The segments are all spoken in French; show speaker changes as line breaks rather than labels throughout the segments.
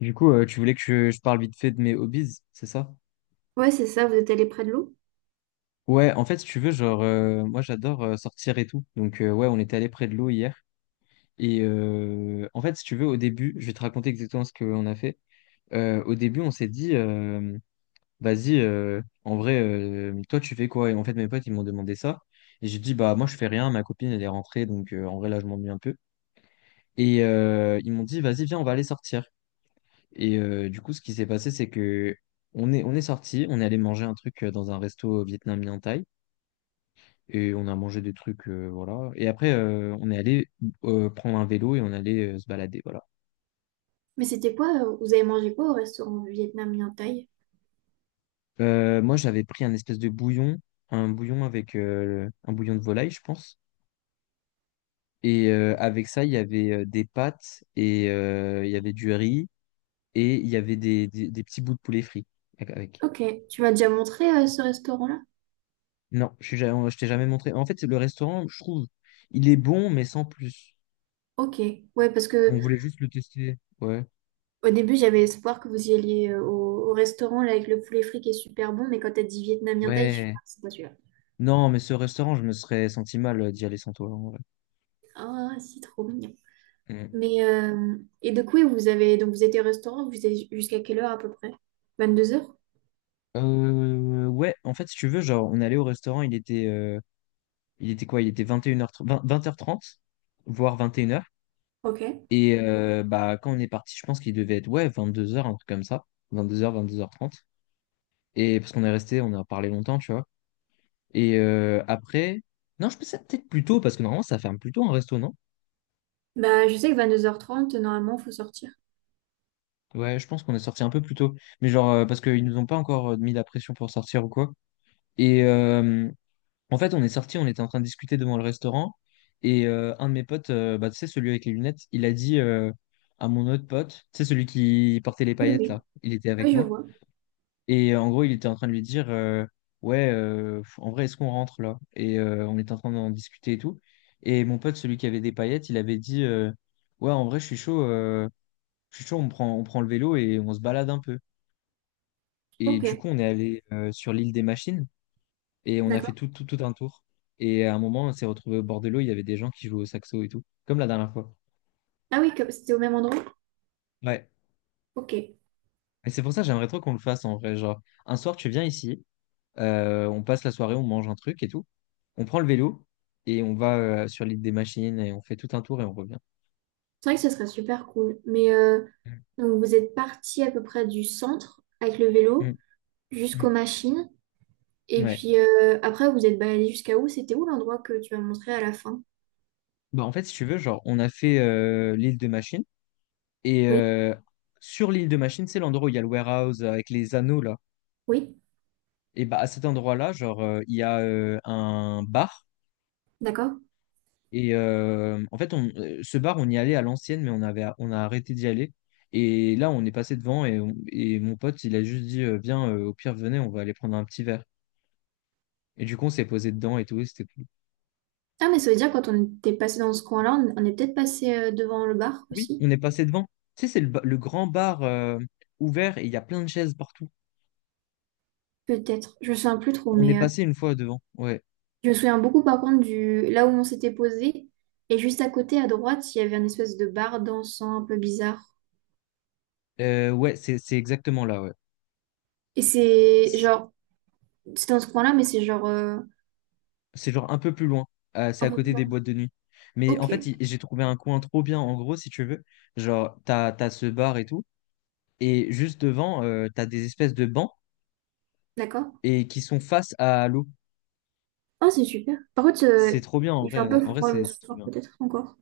Du coup, tu voulais que je parle vite fait de mes hobbies, c'est ça?
Ouais, c'est ça, vous êtes allé près de l'eau.
Ouais, en fait, si tu veux, genre, moi, j'adore sortir et tout. Donc, ouais, on était allé près de l'eau hier. Et en fait, si tu veux, au début, je vais te raconter exactement ce qu'on a fait. Au début, on s'est dit, vas-y, en vrai, toi, tu fais quoi? Et en fait, mes potes, ils m'ont demandé ça. Et j'ai dit, bah, moi, je fais rien. Ma copine, elle est rentrée. Donc, en vrai, là, je m'ennuie un peu. Et ils m'ont dit, vas-y, viens, on va aller sortir. Et du coup, ce qui s'est passé, c'est que on est sorti, on est allé manger un truc dans un resto vietnamien thaï, et on a mangé des trucs, voilà. Et après, on est allé prendre un vélo et on allait se balader, voilà.
Mais c'était quoi? Vous avez mangé quoi au restaurant vietnamien Thaï?
Moi, j'avais pris un espèce de bouillon, un bouillon avec un bouillon de volaille, je pense. Et avec ça, il y avait des pâtes et il y avait du riz et il y avait des petits bouts de poulet frit avec.
Ok, tu m'as déjà montré ce restaurant-là?
Non, je t'ai jamais montré. En fait, le restaurant, je trouve, il est bon, mais sans plus.
Ok, ouais, parce que
On voulait juste le tester. Ouais.
au début j'avais espoir que vous y alliez au restaurant là, avec le poulet frit qui est super bon, mais quand t'as dit vietnamien Thaï, je suis
Ouais.
ah, c'est pas celui-là.
Non, mais ce restaurant, je me serais senti mal d'y aller sans toi. En vrai.
Ah, c'est trop mignon.
Mm.
Mais et donc oui, vous avez donc vous étiez au restaurant, vous êtes jusqu'à quelle heure à peu près? 22h?
Ouais, en fait, si tu veux, genre, on allait au restaurant, il était quoi? Il était 21h30, 20h30, voire 21h.
Ok.
Et une heures. Et bah, quand on est parti, je pense qu'il devait être, ouais, 22h, un truc comme ça. 22h, 22h30. Et parce qu'on est resté, on a parlé longtemps, tu vois. Et après, non, je pensais peut-être plus tôt, parce que normalement, ça ferme plus tôt un resto, non?
Bah je sais que 22h30, normalement, faut sortir.
Ouais, je pense qu'on est sorti un peu plus tôt. Mais genre, parce qu'ils nous ont pas encore mis la pression pour sortir ou quoi. Et en fait, on est sorti, on était en train de discuter devant le restaurant. Et un de mes potes, bah, tu sais, celui avec les lunettes, il a dit à mon autre pote, tu sais, celui qui portait les
Oui,
paillettes
oui.
là, il était avec
Oui, je
moi.
vois.
Et en gros, il était en train de lui dire, ouais, en vrai, est-ce qu'on rentre là? Et on était en train d'en discuter et tout. Et mon pote, celui qui avait des paillettes, il avait dit, ouais, en vrai, je suis chaud, on prend le vélo et on se balade un peu. Et
Ok.
du coup, on est allé sur l'île des machines et on a fait
D'accord.
tout un tour. Et à un moment, on s'est retrouvé au bord de l'eau, il y avait des gens qui jouaient au saxo et tout, comme la dernière fois.
Ah oui, c'était au même endroit?
Ouais.
Ok. C'est
Et c'est pour ça que j'aimerais trop qu'on le fasse en vrai. Genre, un soir, tu viens ici, on passe la soirée, on mange un truc et tout. On prend le vélo et on va sur l'île des machines et on fait tout un tour et on revient.
vrai que ce serait super cool. Mais donc vous êtes parti à peu près du centre avec le
Mm,
vélo
mm,
jusqu'aux machines.
mm.
Et
Ouais.
puis après, vous êtes baladé jusqu'à où? C'était où l'endroit que tu m'as montré à la fin?
Bah, en fait, si tu veux, genre, on a fait l'île de Machine. Et
Oui,
sur l'île de Machine, c'est l'endroit où il y a le warehouse avec les anneaux, là.
oui,
Et bah à cet endroit-là, genre il y a un bar
d'accord.
et en fait on, ce bar on y allait à l'ancienne mais on a arrêté d'y aller. Et là on est passé devant et, et mon pote il a juste dit viens au pire venez on va aller prendre un petit verre. Et du coup on s'est posé dedans et tout et c'était cool.
Ah, mais ça veut dire quand on était passé dans ce coin-là, on est peut-être passé devant le bar
Oui,
aussi.
on est passé devant. Tu sais c'est le grand bar ouvert et il y a plein de chaises partout.
Peut-être. Je me souviens plus trop,
On est
mais
passé une fois devant. Ouais.
je me souviens beaucoup par contre du là où on s'était posé. Et juste à côté, à droite, il y avait un espèce de bar dansant un peu bizarre.
Ouais, c'est exactement là, ouais.
Et c'est genre, c'était dans ce coin-là, mais c'est genre
C'est genre un peu plus loin. C'est
un
à
peu plus
côté des
loin.
boîtes de nuit. Mais en
Ok,
fait, j'ai trouvé un coin trop bien, en gros, si tu veux. Genre, t'as ce bar et tout. Et juste devant, t'as des espèces de bancs
d'accord.
et qui sont face à l'eau.
Ah c'est super. Par contre,
C'est trop bien, en
il fait un
vrai.
peu
En vrai,
froid le
c'est trop
soir,
bien.
peut-être encore.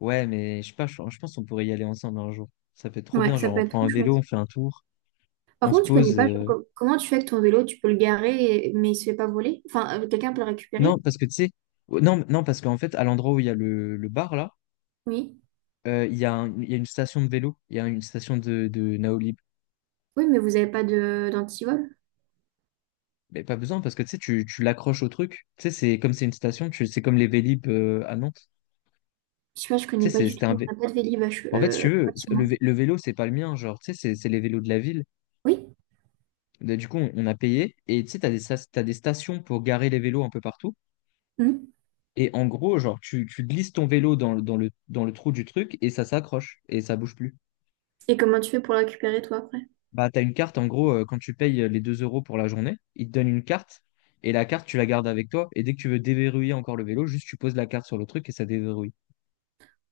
Ouais, mais je sais pas, je pense qu'on pourrait y aller ensemble un jour. Ça peut être trop
Ouais,
bien.
ça
Genre,
peut
on
être
prend
trop
un vélo,
chouette.
on fait un tour,
Par
on se
contre, tu connais
pose.
pas, genre, comment tu fais avec ton vélo? Tu peux le garer, mais il se fait pas voler? Enfin, quelqu'un peut le
Non,
récupérer?
parce que tu sais. Oh, Non, non, parce qu'en fait, à l'endroit où il y a le bar, là,
Oui.
il y a il y a une station de vélo. Il y a une station de Naoli.
Oui, mais vous avez pas de d'antivol?
Mais pas besoin parce que tu sais, tu l'accroches au truc. Tu sais, c'est comme c'est une station, tu, c'est comme les Vélib à Nantes.
Je sais pas, je
Tu
connais
sais,
pas
c'est-
du tout.
c'était un
On
vé-
n'a pas de Vélib à
En fait, si tu veux,
près de chez moi.
le vélo, c'est pas le mien, genre, tu sais, c'est les vélos de la ville.
Oui.
Bah, du coup, on a payé et tu sais, t'as des stations pour garer les vélos un peu partout.
Hmm.
Et en gros, genre, tu glisses ton vélo dans le trou du truc et ça s'accroche et ça bouge plus.
Et comment tu fais pour le récupérer, toi, après?
Bah, t'as une carte, en gros, quand tu payes les 2 € pour la journée, ils te donnent une carte et la carte, tu la gardes avec toi. Et dès que tu veux déverrouiller encore le vélo, juste tu poses la carte sur le truc et ça déverrouille.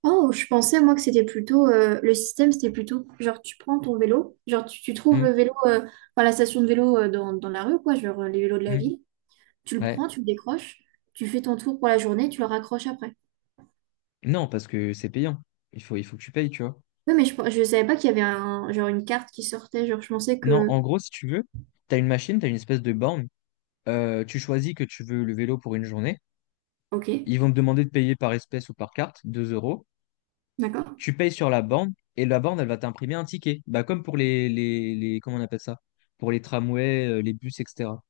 Oh, je pensais moi que c'était plutôt le système, c'était plutôt genre tu prends ton vélo, tu trouves le vélo, enfin la station de vélo dans la rue, quoi, genre les vélos de la
Mm.
ville, tu le
Ouais.
prends, tu le décroches, tu fais ton tour pour la journée, tu le raccroches après.
Non, parce que c'est payant. Il faut que tu payes, tu vois.
Oui, mais je savais pas qu'il y avait un, genre une carte qui sortait, genre je pensais
Non, en
que.
gros, si tu veux, tu as une machine, tu as une espèce de borne. Tu choisis que tu veux le vélo pour une journée.
Ok,
Ils vont te demander de payer par espèce ou par carte, 2 euros.
d'accord.
Tu payes sur la borne et la borne, elle va t'imprimer un ticket. Bah, comme pour les, comment on appelle ça? Pour les tramways, les bus, etc.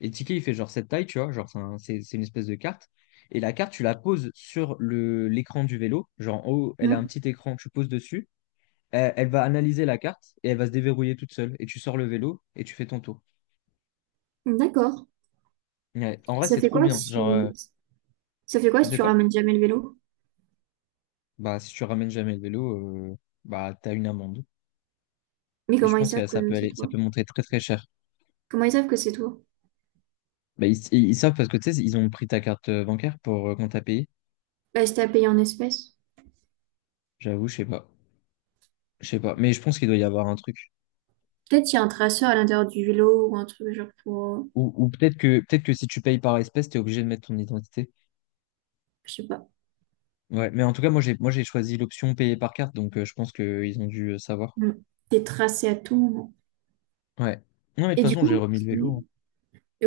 Et le ticket, il fait genre cette taille, tu vois. Genre, c'est une espèce de carte. Et la carte, tu la poses sur l'écran du vélo. Genre, en haut, elle a un petit écran, tu poses dessus. Elle va analyser la carte et elle va se déverrouiller toute seule. Et tu sors le vélo et tu fais ton tour.
Hmm, d'accord.
Ouais. En vrai,
Ça
c'est
fait
trop
quoi
bien. Genre,
si Ça fait quoi si
de
tu
quoi?
ramènes jamais le vélo?
Bah, si tu ramènes jamais le vélo, bah, t'as une amende.
Mais
Et je
comment ils
pense que
savent
ça
que
peut
c'est
aller, ça
toi?
peut monter très très cher.
Comment ils savent que c'est toi?
Bah, ils savent parce que tu sais, ils ont pris ta carte bancaire pour quand t'as payé.
Bah, c'était à payer en espèces.
J'avoue, je sais pas. Je sais pas. Mais je pense qu'il doit y avoir un truc.
Peut-être il y a un traceur à l'intérieur du vélo ou un truc genre pour,
Ou peut-être que si tu payes par espèce, t'es obligé de mettre ton identité.
je sais pas,
Ouais. Mais en tout cas, moi, j'ai choisi l'option payer par carte. Donc, je pense qu'ils ont dû savoir.
mm, des tracés à tout moment.
Ouais. Non, mais de toute
Et du
façon, j'ai
coup,
remis le
c'est-
vélo, hein.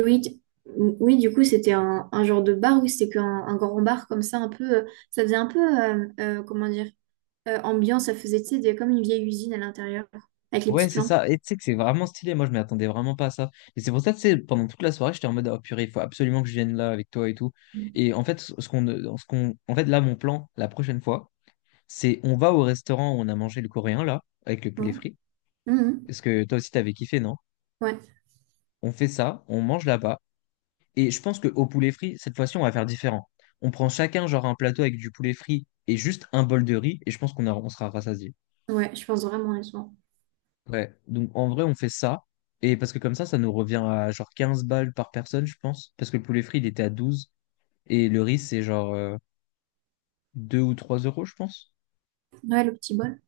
oui, t- oui, du coup, c'était un genre de bar oui, c'était qu'un un grand bar comme ça, un peu, ça faisait un peu, comment dire, ambiance, ça faisait, tu sais, comme une vieille usine à l'intérieur, avec les
Ouais,
petites
c'est
lampes.
ça. Et tu sais que c'est vraiment stylé. Moi, je m'y attendais vraiment pas à ça. Et c'est pour ça, tu sais, pendant toute la soirée, j'étais en mode, oh purée, il faut absolument que je vienne là avec toi et tout. Et en fait, en fait, là, mon plan, la prochaine fois, c'est on va au restaurant où on a mangé le coréen, là, avec le
Ouais.
poulet frit.
Mhm.
Parce que toi aussi, t'avais kiffé, non?
Ouais,
On fait ça, on mange là-bas. Et je pense qu'au poulet frit, cette fois-ci, on va faire différent. On prend chacun, genre, un plateau avec du poulet frit et juste un bol de riz. Et je pense qu'on sera rassasiés.
ouais, je pense vraiment à ça.
Ouais, donc en vrai, on fait ça. Et parce que comme ça nous revient à genre 15 balles par personne, je pense. Parce que le poulet frit, il était à 12. Et le riz, c'est genre 2 ou 3 euros, je pense.
Ouais, le petit bol.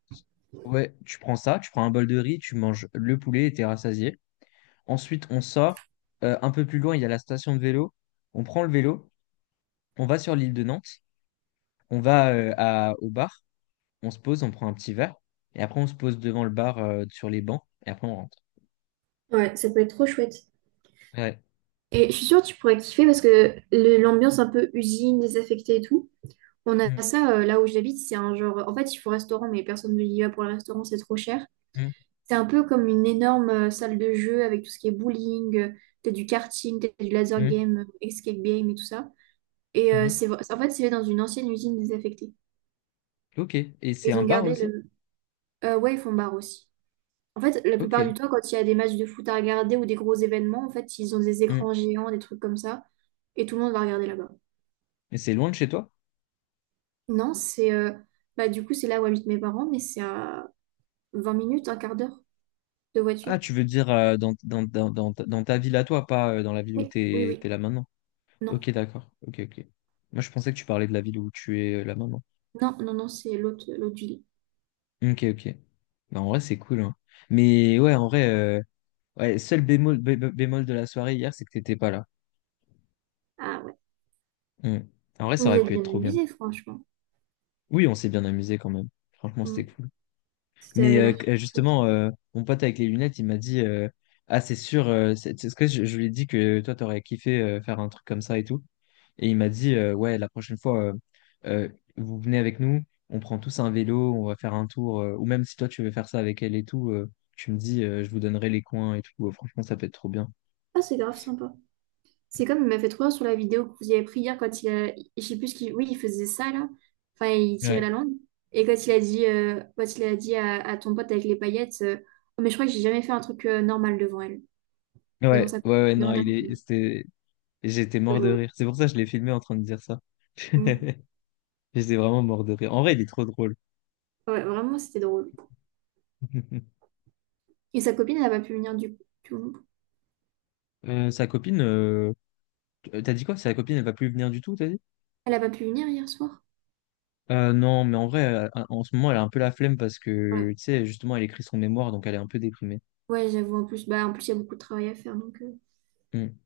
Ouais, tu prends ça, tu prends un bol de riz, tu manges le poulet et t'es rassasié. Ensuite, on sort. Un peu plus loin, il y a la station de vélo. On prend le vélo, on va sur l'île de Nantes, on va au bar, on se pose, on prend un petit verre. Et après, on se pose devant le bar sur les bancs. Et après, on rentre.
Ouais, ça peut être trop chouette.
Ouais.
Et je suis sûre que tu pourrais kiffer parce que l'ambiance un peu usine, désaffectée et tout, on a
Mm,
ça là où j'habite, c'est un genre. En fait, il faut restaurant, mais personne ne y va pour le restaurant, c'est trop cher.
mm,
C'est un peu comme une énorme salle de jeu avec tout ce qui est bowling, t'as du karting, t'as du laser
mm,
game, escape game et tout ça. Et
mhm.
c'est en fait, c'est fait dans une ancienne usine désaffectée.
Ok. Et c'est
Ils
un
ont
bar
gardé
aussi?
le. Ouais, ils font bar aussi. En fait, la plupart
Ok.
du temps, quand il y a des matchs de foot à regarder ou des gros événements, en fait, ils ont des
Hmm.
écrans géants, des trucs comme ça, et tout le monde va regarder là-bas.
Et c'est loin de chez toi?
Non, c'est. Bah, du coup, c'est là où habitent mes parents, mais c'est à 20 minutes, un quart d'heure. De
Ah,
voiture?
tu veux dire ta dans ta ville à toi, pas dans la ville où
Oui, oui,
t'es,
oui.
t'es là maintenant.
Non,
Ok, d'accord. Ok, ok. Moi, je pensais que tu parlais de la ville où tu es là maintenant.
non, c'est l'autre, l'autre du lit.
Ok, ok. Bah, en vrai, c'est cool, hein. Mais ouais, en vrai, ouais, seul bémol, bémol de la soirée hier, c'est que t'étais pas là.
Ah ouais.
Hmm. En vrai, ça
Vous
aurait
êtes
pu être
bien
trop bien.
amusés, franchement.
Oui, on s'est bien amusé quand même. Franchement,
Mm.
c'était cool.
Ça
Mais
avait l'air super chouette.
justement, mon pote avec les lunettes, il m'a dit ah, c'est sûr, c'est ce que je lui ai dit que toi, t'aurais kiffé faire un truc comme ça et tout. Et il m'a dit ouais, la prochaine fois, euh, vous venez avec nous, on prend tous un vélo, on va faire un tour. Ou même si toi, tu veux faire ça avec elle et tout, tu me dis je vous donnerai les coins et tout. Franchement, ça peut être trop bien.
Ah, c'est grave sympa. C'est comme il m'a fait trop rire sur la vidéo que vous avez pris hier quand il a... Je sais plus ce qu'il... Oui, il faisait ça, là. Enfin, il tirait la
Ouais,
langue. Et quand il a dit, à ton pote avec les paillettes... Oh, mais je crois que j'ai jamais fait un truc normal devant elle.
ouais,
Devant sa...
ouais, ouais, non,
Devant ta copine.
j'étais
C'est
mort de
drôle.
rire. C'est pour ça que je l'ai filmé en train de dire ça.
Mm.
J'étais vraiment mort de rire. En vrai, il est trop drôle.
Ouais, vraiment, c'était drôle. Et sa copine, elle n'a pas pu venir du coup.
Sa copine, t'as dit quoi? Sa copine, elle va plus venir du tout, t'as dit?
Elle n'a pas pu venir hier soir.
Non, mais en vrai, en ce moment, elle a un peu la flemme parce
Ouais,
que, tu sais, justement, elle écrit son mémoire, donc elle est un peu déprimée.
ouais, j'avoue, en plus, bah, en plus, il y a beaucoup de travail à faire, donc...
Hmm.